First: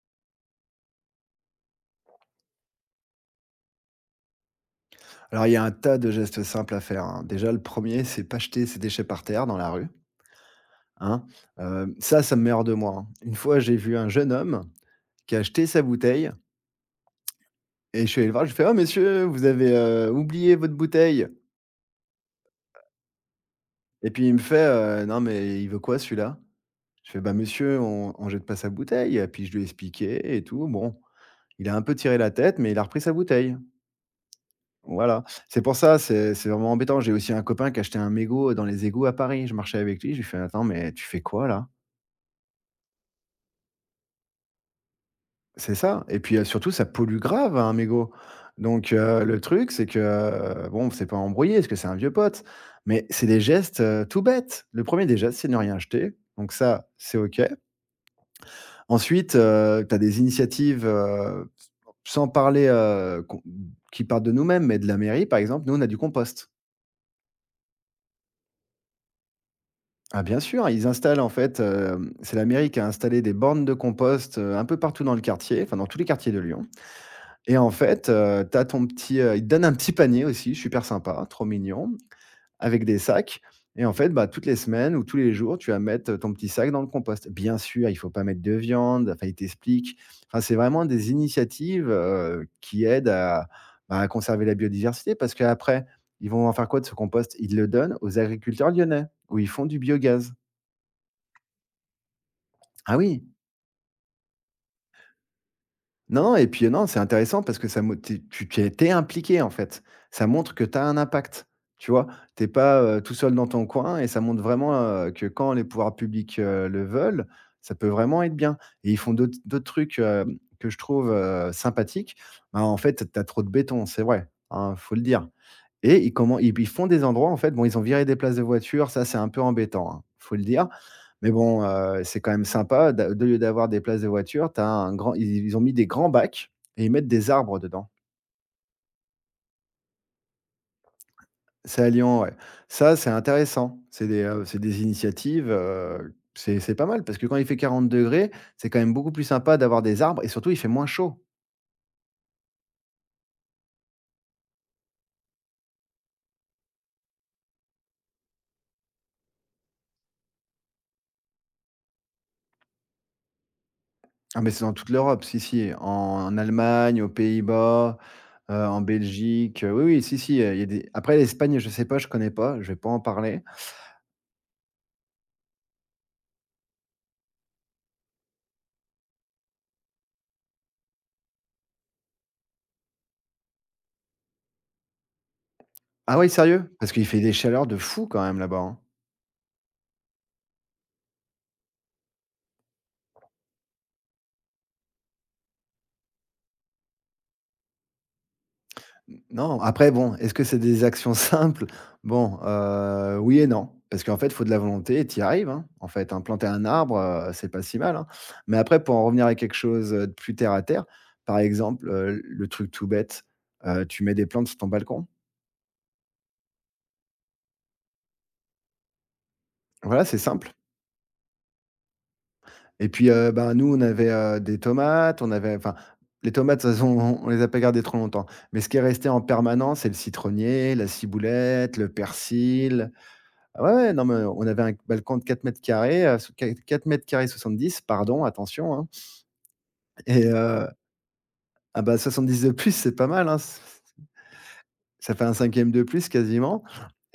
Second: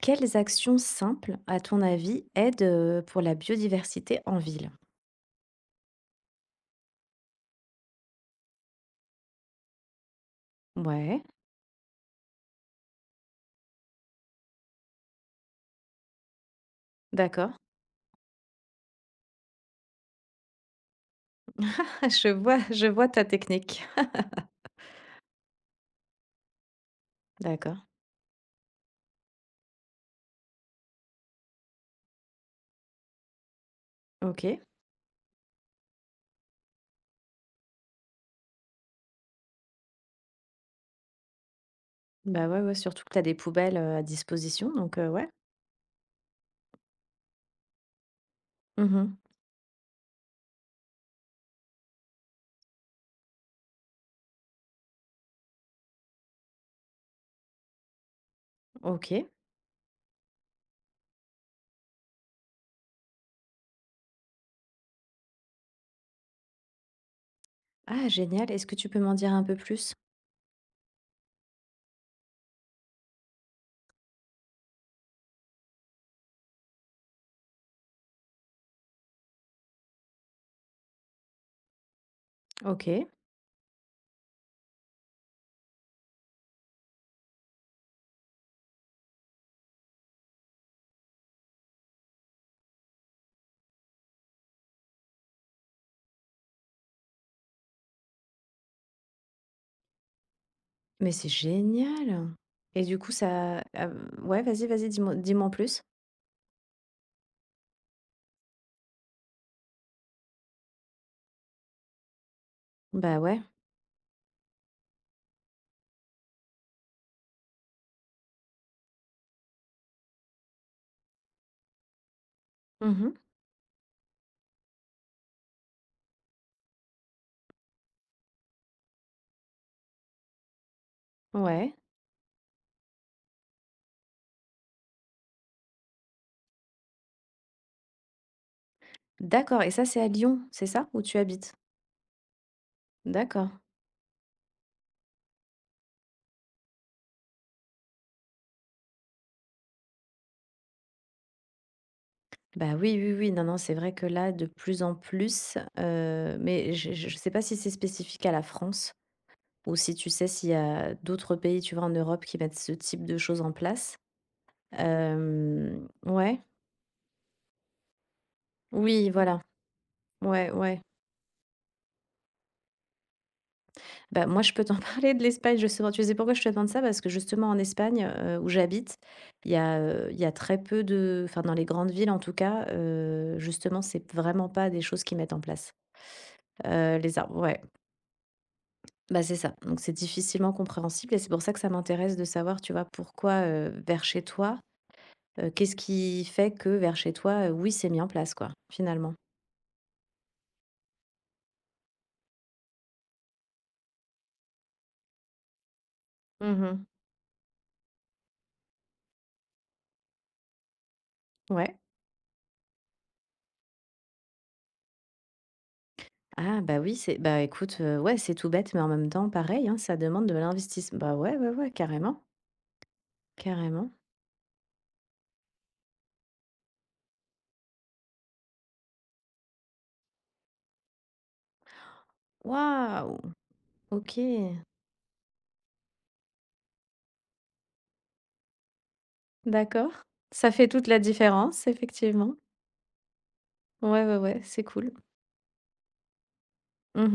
Quelles actions simples, à ton avis, aident pour la biodiversité en ville? Alors, il y a un tas de gestes simples à faire, hein. Déjà, le premier c'est pas jeter ses déchets par terre dans la rue, Ouais, hein. Ça, ça me met hors de moi, hein. Une fois, j'ai vu un jeune homme qui a jeté sa bouteille d'accord. et je suis allé le voir, je lui fais: «Oh monsieur, vous avez, oublié votre bouteille» Je vois ta technique. et puis il me fait: «Non mais il veut quoi celui-là?» Je fais: «Bah D'accord, monsieur, on jette pas sa bouteille» et puis je lui ai expliqué et tout. Bon, il a un peu tiré la tête, mais il a repris sa bouteille. OK. Voilà, c'est pour ça, c'est vraiment embêtant. J'ai aussi un copain qui achetait un mégot dans les égouts à Paris. Je marchais avec lui, je lui fais: «Attends, mais tu fais quoi là?» Bah, ouais, ouais, surtout que tu as des poubelles à disposition, donc ouais. C'est ça et puis, surtout ça pollue grave hein, un mégot. Donc, Mmh. heu, le truc c'est que, bon, c'est pas embrouillé parce que c'est un vieux pote, mais c'est des gestes, tout bêtes. Le premier er des gestes, c'est de ne rien jeter, donc ça, c'est OK. OK. Ensuite, tu as des initiatives, sans parler, qu'on qui partent de nous-mêmes, mais de la mairie par exemple, nous on a du compost. Ah génial, est-ce que tu peux m'en dire un peu plus? Ah bien sûr, ils installent en fait, c'est la mairie qui a installé des bornes de compost, un peu partout dans le quartier, enfin dans tous les quartiers de Lyon et en fait, ils te donnent un petit panier aussi, super sympa, trop mignon, avec des OK, sacs et en fait, bah, toutes les semaines ou tous les jours, tu vas mettre, ton petit sac dans le compost. Bien sûr, il faut pas mettre de viande, enfin ils t'expliquent. Enfin, c'est vraiment des initiatives, qui aident à, bah, à conserver la biodiversité parce qu'après, ils vont en faire quoi de ce compost? Ils le donnent aux agriculteurs lyonnais où ils font du biogaz. mais c'est génial! Et Ah du coup oui. Ouais, vas-y, vas-y, dis-moi dis-moi en plus. Non, non et puis, non, c'est intéressant parce que ça mo tu es tu tu es impliqué, en fait. Ça montre que tu as un impact, tu vois? T'es pas, tout Bah, seul ouais. dans ton coin et ça montre vraiment, que quand les pouvoirs publics, le veulent, ça peut vraiment être bien et ils font d'autres trucs, que je trouve, sympathiques. Bah en fait, Mmh. tu as trop de béton, c'est vrai, hein, faut le dire et ils commen ils ils font des endroits, en fait bon, ils ont viré des places de voitures, ça, c'est un peu embêtant, hein, faut le dire. Mais bon, Ouais. heu, c'est quand même sympa d'a au lieu d'avoir des places de voiture, t'as un grand ils ont mis des grands bacs et ils mettent des arbres dedans. D'accord et ça, c'est à Lyon, c'est ça? Où tu habites? C'est à Lyon, ouais. Ça, c'est D'accord. intéressant. C'est des, c'est des initiatives, c'est pas mal parce que quand il fait 40 degrés, c'est quand même beaucoup plus sympa d'avoir des arbres et surtout, il fait moins chaud. Bah oui, oui, oui, non, non, c'est vrai que là, de plus en plus, mais je sais pas si c'est spécifique à la France ou si tu sais s'il y a d'autres pays, tu vois, en Europe qui mettent ce type de choses en place. Ah, mais c'est dans toute l'Europe, si, si, en Ouais, Allemagne, aux Pays-Bas, en oui, mmh, voilà, Belgique, oui, oui, si, si, ouais, heu, il y a ouais. des après l'Espagne, je sais pas, je connais pas, je vais pas en parler. Bah, moi, je peux t'en parler de l'Espagne, justement. Tu sais pourquoi je te demande ça? Parce que justement en Espagne, où j'habite, il y a très peu de, enfin, dans les grandes villes en tout cas, justement, c'est vraiment pas des choses qu'ils mettent en place. Ah ouais, sérieux? Parce qu'il Les fait des arbres, ouais. chaleurs de fou quand même là-bas, hein. Bah, c'est ça, donc c'est difficilement compréhensible et c'est pour ça que ça m'intéresse de savoir, tu vois, pourquoi, vers chez toi, qu'est-ce qui fait que vers chez toi, oui, c'est mis en place, quoi, finalement? Non, après bon, est-ce que c'est des actions simples? Bon, oui et non. Parce qu'en fait, il faut de la volonté et tu y arrives, hein, en fait, hein. Planter un Mmh, arbre, c'est pas si mal, hein. Mais après pour en revenir à quelque chose, de plus terre à terre, par ouais. exemple, le truc tout bête, tu mets des plantes sur ton balcon. Ah bah, oui, c'est bah, écoute, ouais, c'est tout bête mais en même temps, pareil, hein, ça Voilà, c'est demande de simple. l'investissement. Bah, ouais, ouais, ouais, carrément, Et puis, ben, nous on carrément. avait, des tomates, on avait enfin, les tomates, de toute façon, on les a pas gardées trop longtemps. Mais ce qui est resté en permanence, c'est le citronnier, la ciboulette, le persil. Waouh! Ah ouais, ouais, non, mais on OK, avait un balcon de 4 m², 4,70 m², pardon, attention, hein. d'accord. et Ça heu, fait toute la différence, ah bah, effectivement. 70 de plus, c'est pas mal, hein, ç Ouais, ouais, ouais, c'est cool. ça fait un cinquième de plus quasiment.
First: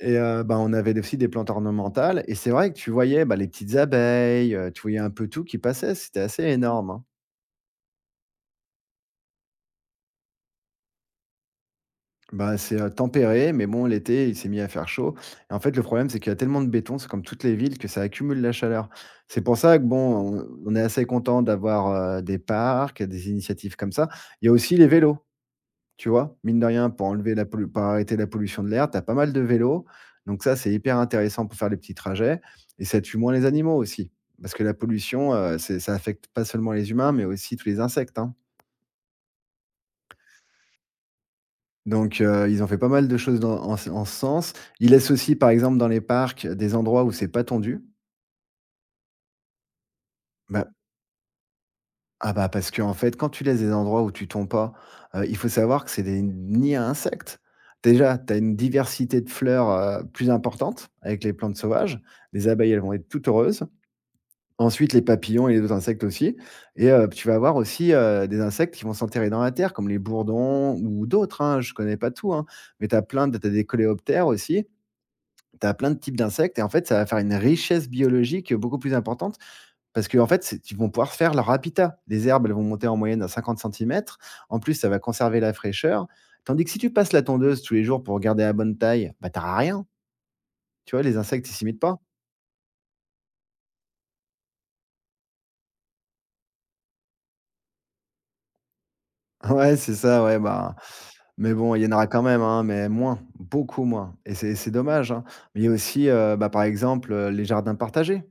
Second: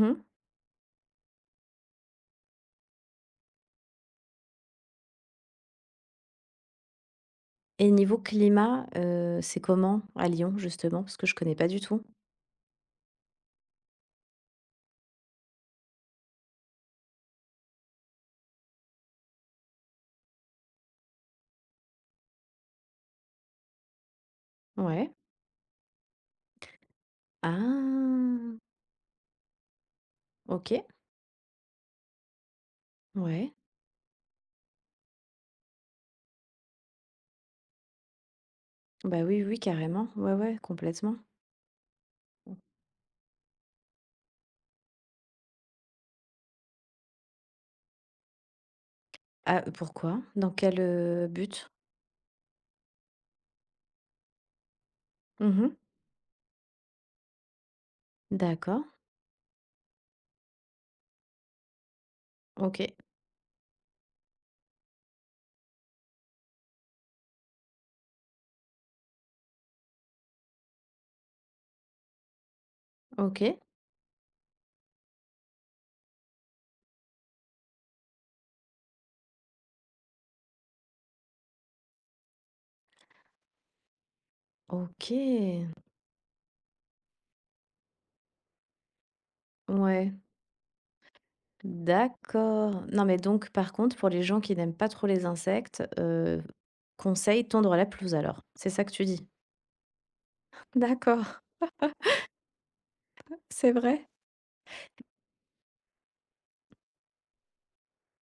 et heu, bah, on avait aussi des plantes ornementales et c'est vrai que tu voyais, bah, les petites abeilles, tu voyais un peu tout qui passait, c'était assez énorme, hein. et niveau climat, c'est comment à Lyon, justement? Parce que je connais pas du tout. Bah, c'est, tempéré, mais bon, l'été, il s'est mis à faire chaud et en fait, le problème, c'est qu'il y a tellement de béton, c'est comme toutes les villes, que ça accumule la chaleur. C'est pour ça que, bon, on est assez content d'avoir, des parcs, des initiatives comme ça. Il y a aussi les Ouais. vélos, tu vois? Mine de rien, pour enlever la pollu pour arrêter la Ah! pollution de l'air, tu as pas mal de vélos, donc ça, c'est OK. hyper intéressant pour faire les petits trajets et ça tue moins les Ouais. animaux aussi. Parce que la pollution, c'est ça affecte pas seulement les humains, mais aussi tous les insectes, hein. Bah, oui, oui, carrément. Ouais, ouais, complètement. Donc, ils ont fait pas mal de choses dans en ce sens. Ils laissent aussi, par exemple, dans les parcs, des endroits où c'est pas tondu. Ah, pourquoi? Dans Bah quel but? ah bah, parce qu'en fait, quand tu laisses des endroits où tu tonds pas, il faut Mmh. savoir que c'est des nids à insectes. Déjà, tu as une D'accord. diversité de fleurs, plus importante avec les plantes sauvages. Les abeilles, OK. elles vont être toutes heureuses. Ensuite, les papillons et les autres insectes aussi et tu vas avoir aussi, des insectes qui vont s'enterrer dans la terre comme les bourdons ou d'autres, hein, je connais pas tout, hein, mais tu as plein de t'as OK. des coléoptères aussi. Tu as plein de types d'insectes et en fait, ça va faire une richesse biologique beaucoup plus importante parce qu'en fait, ils vont pouvoir faire leur habitat. Les herbes, elles vont monter en moyenne à 50 centimètres. En plus, ça va conserver la OK. fraîcheur. Tandis que si tu passes la tondeuse tous les jours pour garder la bonne taille, bah, t'auras rien. Ouais. Tu vois, les insectes, ils s'imitent pas. D'accord. Non, mais donc par contre, pour les gens qui n'aiment pas trop les insectes, conseil: tondre la pelouse alors. C'est ça que tu dis? Ouais, c'est ça, ouais, bah. D'accord, Mais bon, il y en aura quand même, hein, mais moins, c'est beaucoup vrai? moins. Et c'est dommage, hein. Mais il y a aussi, bah, par exemple, les jardins partagés.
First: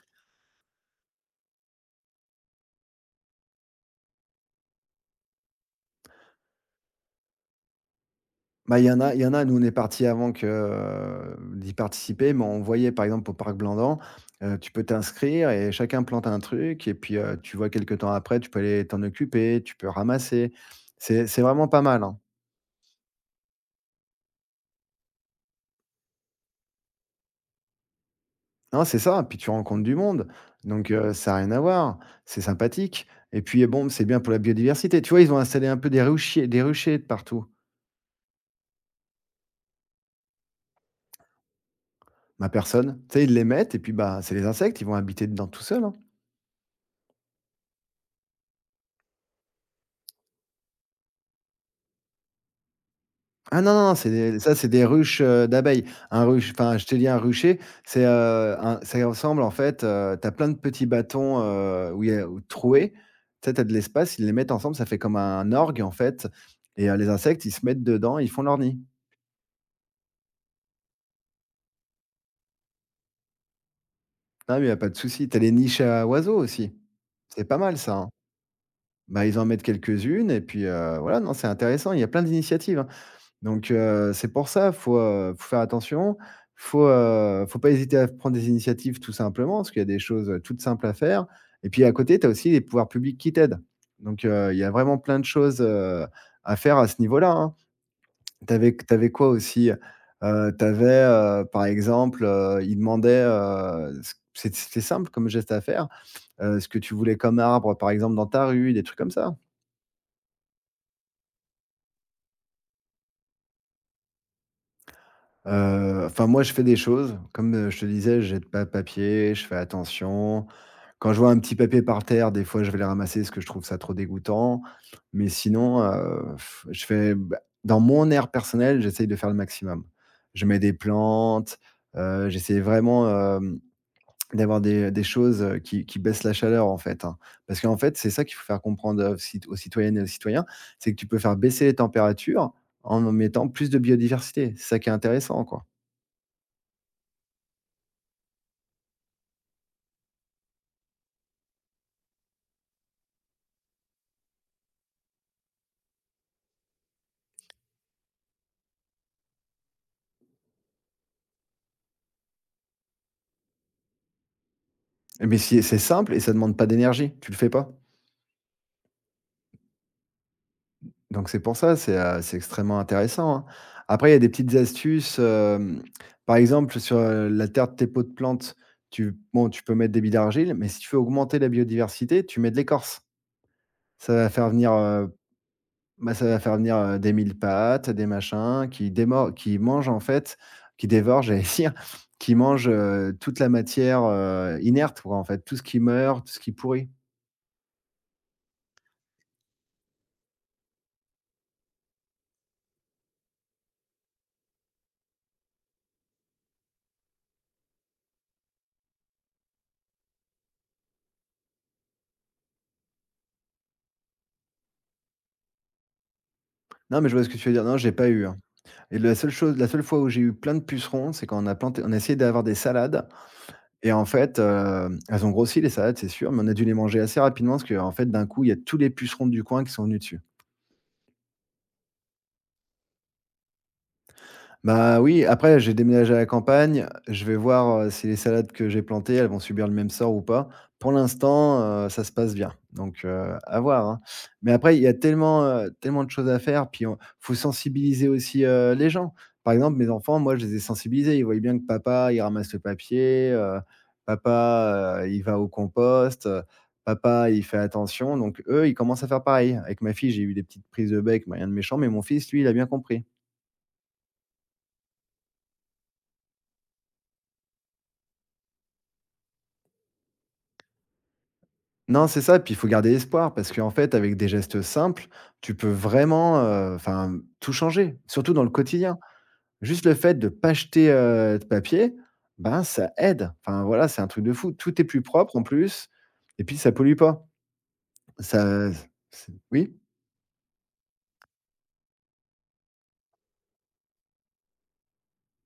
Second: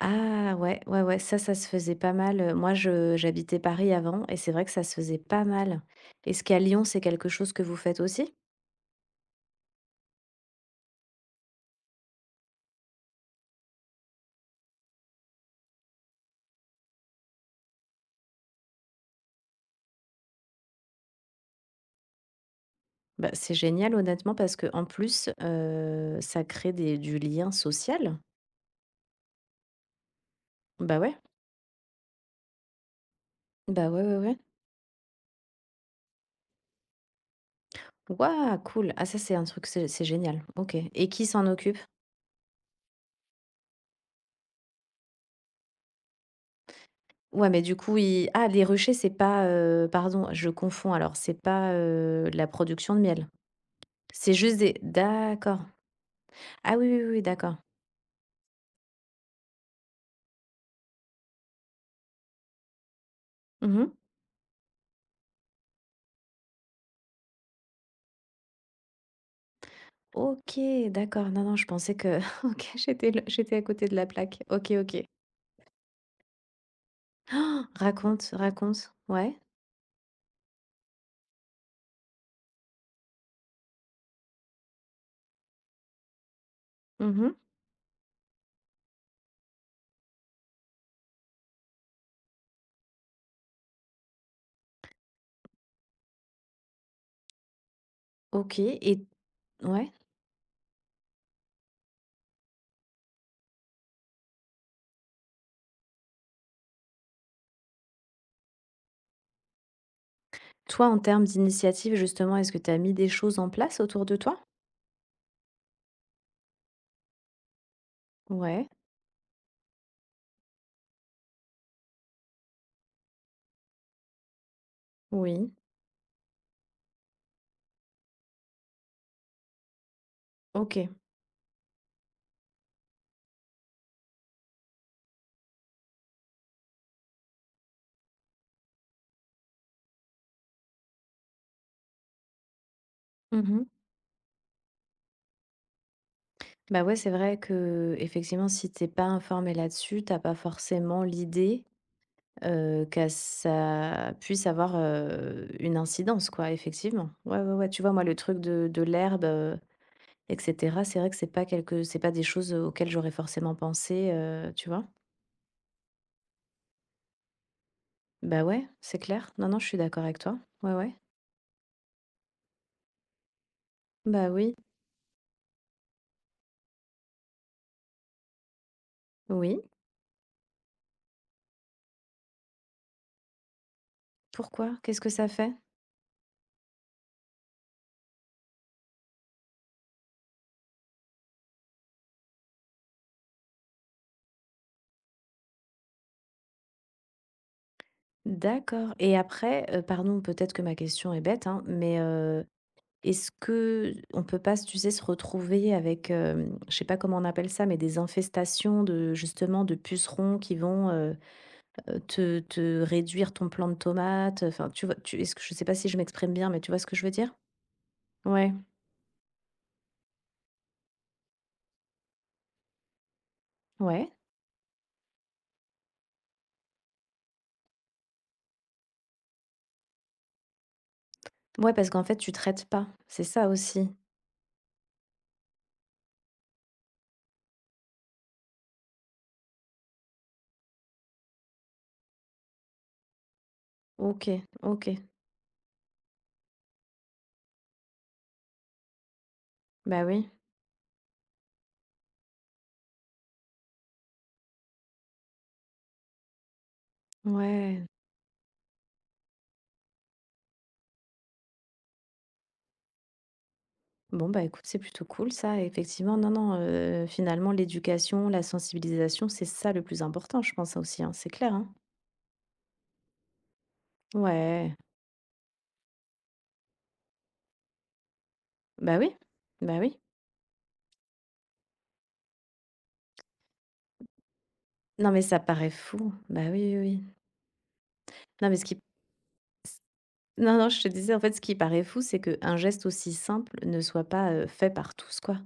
Ah ouais, ouais, ouais, ça se faisait pas mal, moi je j'habitais Paris avant et c'est vrai que ça se faisait pas mal. Est-ce qu'à Lyon, c'est quelque chose que vous faites aussi? Bah, il y en a, nous, on est partis avant que, d'y participer, mais on voyait, par exemple, au parc Blandan, tu peux t'inscrire et chacun plante un truc et puis, tu vois quelque temps après, tu peux aller t'en occuper, tu peux ramasser. C'est vraiment pas mal, hein. Bah, c'est génial honnêtement parce que en plus, ça crée des du lien social. Non, c'est ça, puis tu rencontres du monde, donc Bah ouais, ça a rien à voir, c'est sympathique et puis, bah bon, ouais, c'est ouais, bien pour ouais. la biodiversité. Tu vois, ils ont installé un peu des ruchers de partout. Waouh, cool! Ah ça, c'est un truc, c'est génial. OK et qui s'en occupe? Ma personne. Tu sais, ils les mettent et puis, bah, c'est les insectes, ils vont habiter dedans tout seuls, hein. Ouais, mais du coup, ils ah les ruchers, c'est pas, pardon, je confonds alors, c'est pas, de la production de miel? Ah non, non, non, c'est C'est des ça, juste c'est des des ruches, D'accord. d'abeilles. Un ruche Ah enfin, oui, je t'ai oui, dit oui, un oui, d'accord. rucher, c'est, un ça ressemble en fait, tu as plein de petits bâtons, où il y a où troués. Tu sais, tu as de Mmh. l'espace, ils les mettent ensemble, ça fait comme un orgue en fait et les insectes, ils se mettent dedans, ils font leur nid. OK, d'accord. Non, non, je pensais que OK, j'étais à côté de la plaque. Non, mais il y OK, a pas de OK. souci. Tu as les niches à oiseaux aussi. C'est pas Ah, mal ça, hein. raconte, raconte. Bah, ils Ouais. en mettent quelques-unes et puis, voilà, non, c'est intéressant. Il y a plein d'initiatives, hein. Donc c'est pour ça, faut, faut faire attention. Faut, Mmh. heu, faut pas hésiter à prendre des initiatives tout simplement, parce qu'il y a des choses, toutes simples à faire et puis à côté, tu as aussi les pouvoirs publics qui t'aident. Donc il y a vraiment plein de choses, à faire à ce niveau-là, hein. Tu OK et avais quoi aussi? ouais. Tu avais, par exemple, ils demandaient, ce c'est simple comme geste à faire, ce que tu voulais comme arbre, par exemple, dans ta rue, des trucs comme ça. Toi, en termes d'initiative, justement, est-ce que tu as mis des choses en place autour de toi? Enfin moi je fais des choses, comme, je te disais, je jette pas Ouais. de papier, je fais attention. Quand je vois un petit papier par terre, des fois je vais le ramasser parce que je trouve ça trop dégoûtant. Mais Oui. sinon, je fais bah, dans mon air personnel, j'essaye de faire le maximum. Je mets des OK. plantes, j'essaie vraiment, d'avoir des choses, qui baissent la chaleur en fait, hein. Parce qu'en fait, c'est ça qu'il faut faire comprendre, aux citoyennes et aux citoyens, c'est que tu peux faire baisser les températures en mettant Mmh. plus de biodiversité. C'est ça qui est intéressant, quoi. Bah, ouais, c'est vrai que effectivement, si t'es pas informé là-dessus, t'as pas forcément l'idée, que ça puisse avoir, une incidence, quoi, effectivement. Ouais, ouais, ouais. Tu vois, moi, le truc de l'herbe, et cetera. C'est vrai que c'est pas des choses auxquelles j'aurais forcément pensé, tu vois? Mais si c'est simple et ça demande pas d'énergie, tu le fais pas. Bah, ouais, c'est clair. Non, non, je suis d'accord avec toi. Ouais, ouais. Donc c'est pour ça, c'est extrêmement intéressant, hein. Après, il y a Bah, des petites oui, astuces, par exemple, sur, la terre de tes pots de plantes, tu bon, oui. tu peux mettre des billes d'argile, mais si tu veux augmenter la biodiversité, tu mets de l'écorce. Ça va faire venir, Pourquoi? Qu'est-ce que ça fait? Bah, ça va faire venir, des mille-pattes, des machins qui mangent, en fait, qui dévorent, j'allais dire, qui mangent, toute la matière, inerte, quoi, en fait, tout ce qui meurt, tout ce qui pourrit. D'accord et après, pardon, peut-être que ma question est bête, hein, mais, est-ce que on peut pas, tu sais, se retrouver avec, je sais pas comment on appelle ça, mais des infestations de, justement, de pucerons qui vont, te réduire ton plant de tomates, enfin, tu vois? Tu Est-ce que je sais pas si je m'exprime bien, mais tu vois ce que Non, je mais veux je vois ce dire? que tu veux dire. Non, j'ai pas eu, hein. Ouais. Et la seule fois où j'ai eu plein de pucerons, c'est quand on a essayé d'avoir des salades et en Ouais. fait, elles ont grossi les salades, c'est sûr, mais on a dû les manger assez rapidement parce que, en fait, d'un coup, il y a tous les pucerons du coin qui sont venus dessus. Ouais, parce qu'en fait, tu traites pas. C'est ça aussi. Bah, oui, après j'ai déménagé à la campagne, je vais voir, si les salades que j'ai plantées, elles vont subir le même sort ou pas. Pour l'instant, ça se passe bien, donc à voir, hein. OK, Mais après il y a OK. tellement, tellement de choses à faire, puis on faut sensibiliser aussi, les gens. Par exemple, mes Bah enfants, oui. moi, je les ai sensibilisés. Ils voyaient bien que papa, il ramasse le papier, papa, il va au compost, papa, il fait Ouais. attention, donc eux, ils commencent à faire pareil. Avec ma fille, j'ai eu des petites prises de bec, mais rien de méchant, mais mon fils, lui, il a bien compris. Bon, bah écoute, c'est plutôt cool ça. Effectivement, non, non, finalement, l'éducation, la sensibilisation, c'est ça le plus important, je pense aussi, hein. C'est clair, hein. Non, c'est ça, puis il faut garder espoir parce qu'en fait, avec des gestes Ouais. simples, tu peux vraiment, enfin, tout changer, surtout dans le Bah quotidien. oui. Bah Juste le oui. fait de ne pas jeter, de papier, ben, ça aide. Enfin, voilà, c'est un truc de fou. Tout est plus Non, mais propre ça en paraît plus fou. et Bah puis ça oui, oui, pollue oui. pas. Non, mais ce Ça, qui. c'est oui? Non, non, je te disais, en fait, ce qui paraît fou, c'est qu'un geste aussi simple ne soit pas fait par tous, quoi.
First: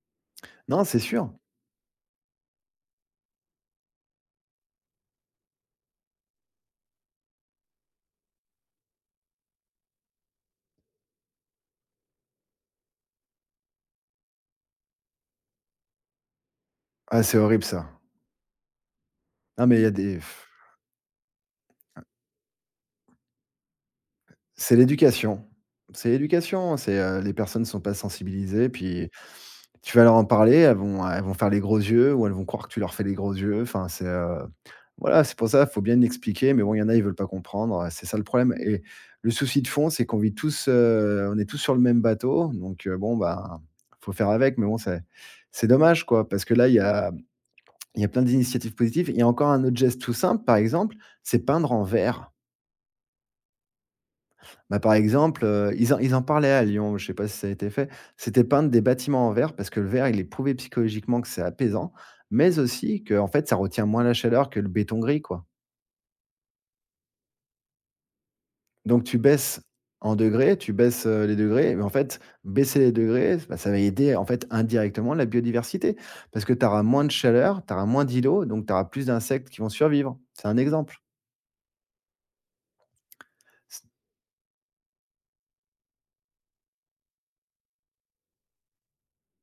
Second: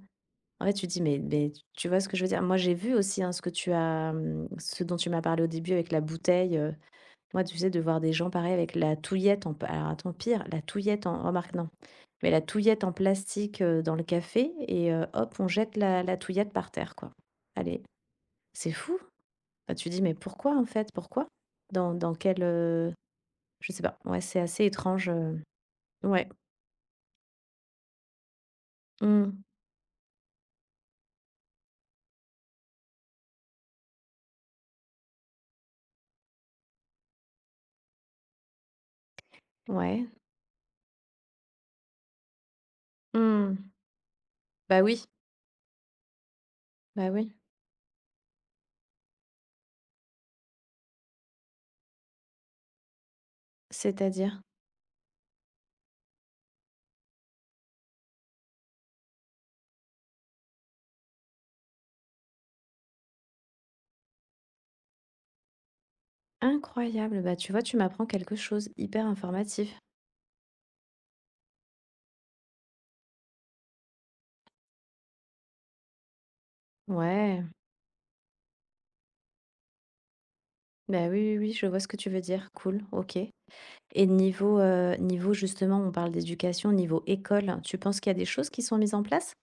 En fait, Non, tu c'est dis mais sûr. mais tu vois ce que je veux dire? Moi, j'ai vu aussi, hein, ce que tu as, mmh, ce dont tu m'as parlé au début avec la bouteille, moi, tu sais, de voir des gens pareil avec la touillette en p alors attends, pire, la touillette en remarque non, mais la touillette en plastique, dans le café et hop, on jette la touillette par terre, quoi. Ah, c'est horrible Allez, ça. c'est fou! Non, Bah, mais il y tu a dis: «Mais des pourquoi, en fait? Pourquoi? Dans quel?» Je sais pas. Ouais, c'est assez C'est étrange, l'éducation. C'est ouais. l'éducation, les personnes sont pas sensibilisées, puis Mmh. tu vas leur en parler, elles vont faire les gros yeux ou elles vont croire que tu leur fais les gros yeux. Enfin, voilà, c'est pour ça, faut bien expliquer, mais bon, il y en a, ils veulent pas comprendre, c'est ça le problème et le souci de fond, c'est Ouais. qu'on vit tous, on est tous sur le même bateau, donc bon, Mmh. bah, faut faire avec, mais bon, Bah oui, c'est dommage, quoi, parce que là, bah oui. il y a plein d'initiatives positives. Il y a encore un autre geste tout simple, par exemple, c'est peindre en vert. C'est-à-dire? Bah, par exemple, ils en parlaient à Lyon, je ne sais pas si ça a été fait. C'était peindre des bâtiments en verre parce que le verre, il est prouvé psychologiquement que c'est apaisant, mais aussi que en fait, ça retient moins la chaleur que le béton gris, quoi. Incroyable, bah, tu vois, tu m'apprends quelque chose, Donc hyper tu baisses informatif. en degrés, tu baisses, les degrés, mais en fait, baisser les degrés, bah, ça va aider, en fait, indirectement la biodiversité parce que tu auras moins de Ouais, chaleur, tu auras moins d'îlots, donc tu auras plus d'insectes qui vont survivre. C'est un exemple. bah, oui, oui, oui, je vois ce que tu veux dire, cool, OK. Et niveau justement, on parle d'éducation, niveau école, tu penses qu'il y a des choses qui sont mises en place?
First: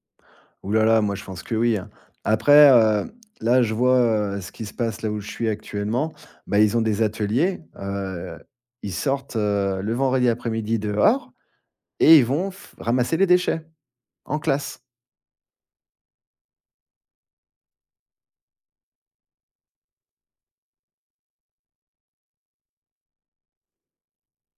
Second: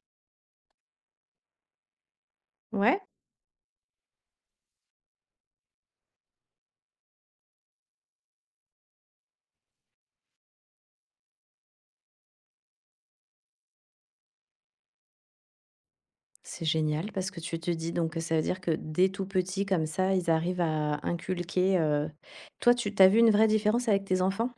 Ouh là là, moi je pense que oui, hein. Après, Ouais? Là je vois, ce qui se passe là où je suis actuellement. Bah, ils ont des ateliers, ils sortent, le vendredi après-midi dehors et ils vont f ramasser les déchets en classe. C'est génial parce que tu te dis donc que ça veut dire que dès tout petit comme ça, ils arrivent à inculquer. Toi, tu as vu une vraie différence avec tes enfants?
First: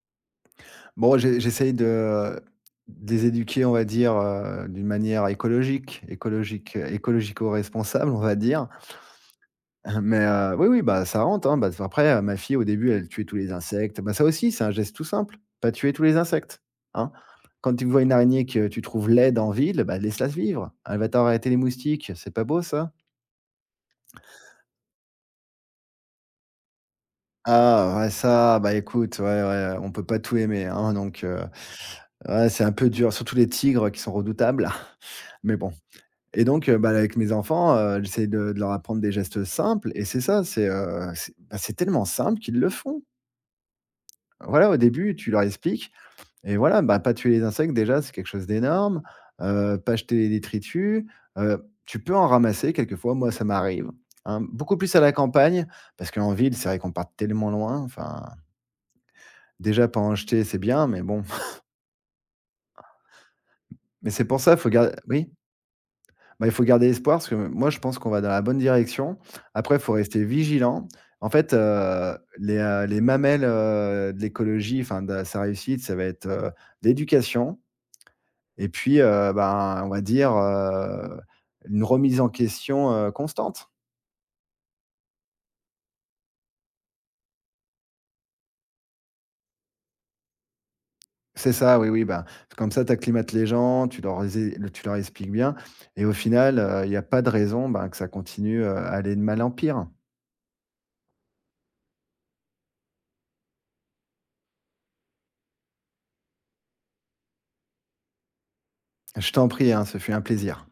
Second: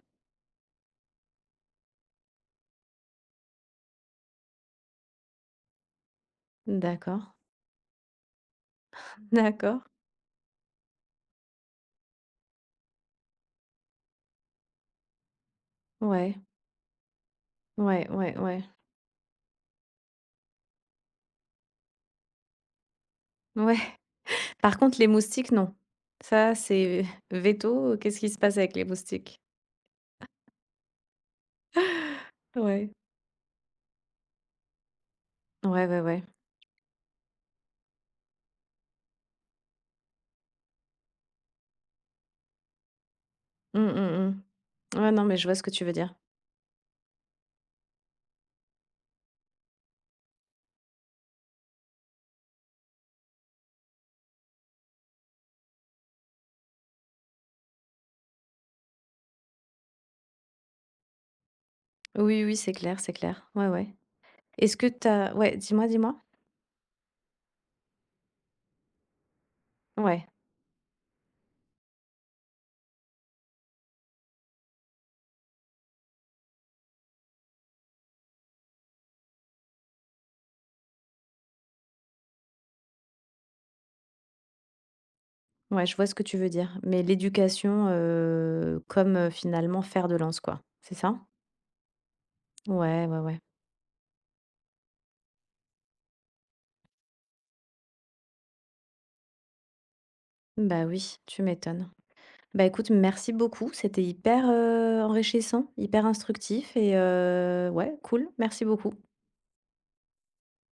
Bon, j'essaye de les éduquer, on va dire, d'une manière écologique, D'accord, écologico-responsable, on va dire. d'accord. Mais oui, oui, bah, ça rentre, hein. Bah, après, ma fille, au début, elle tuait tous les insectes. Bah, ça aussi, c'est un geste tout simple, pas tuer tous les Ouais, insectes, hein. Quand tu vois ouais, une ouais, araignée ouais, que tu trouves laide en ville, bah, laisse-la vivre. Elle va t'arrêter les moustiques, c'est pas beau ça? ouais. Par contre, les moustiques, non. Ça, c'est Ah, veto, ouais, qu'est-ce qui se passe ça, bah, avec les écoute, ouais, moustiques? ouais, on peut pas tout aimer, hein, donc ouais, c'est un Ouais. peu dur, surtout les tigres qui sont redoutables, mais bon Ouais, ouais, ouais. et donc bah, avec mes enfants, j'essaie de leur apprendre des gestes simples et c'est ça, c'est bah, c'est tellement simple qu'ils le font. Mmh, mmh, Voilà, au mmh. Ouais, début, non, tu mais leur je vois ce que tu veux expliques dire. Et voilà, bah, pas tuer les insectes déjà, c'est quelque chose d'énorme, pas jeter les détritus, tu peux en ramasser quelquefois, moi ça m'arrive, hein. Beaucoup plus à la campagne parce qu'en ville, c'est vrai qu'on part tellement loin, enfin, déjà pas en jeter, c'est bien, mais bon, Oui, oui, c'est clair, c'est clair. Ouais, ouais. mais c'est pour ça, faut Est-ce que garder, oui, t'as ouais, dis-moi, dis-moi? bah, il faut garder espoir parce que moi je pense qu'on va dans la bonne direction. Après, il faut rester Ouais, vigilant. En fait, les mamelles, de l'écologie, enfin de sa réussite, ça va être, l'éducation. Et puis, ben, on va dire, une remise en question, constante. ouais, je vois ce que tu veux dire. Mais l'éducation, comme, finalement faire de lance, quoi, c'est ça? C'est ça, oui, oui, ben, comme ça tu Ouais, ouais, acclimates ouais. les gens, tu leur expliques bien et au final, il y a pas de raison, ben, que ça continue, à aller de mal en pire. Bah, oui, tu m'étonnes. Bah, écoute, merci beaucoup, c'était hyper, enrichissant, hyper instructif et ouais, cool, merci beaucoup. Je t'en prie, hein, ce fut un plaisir.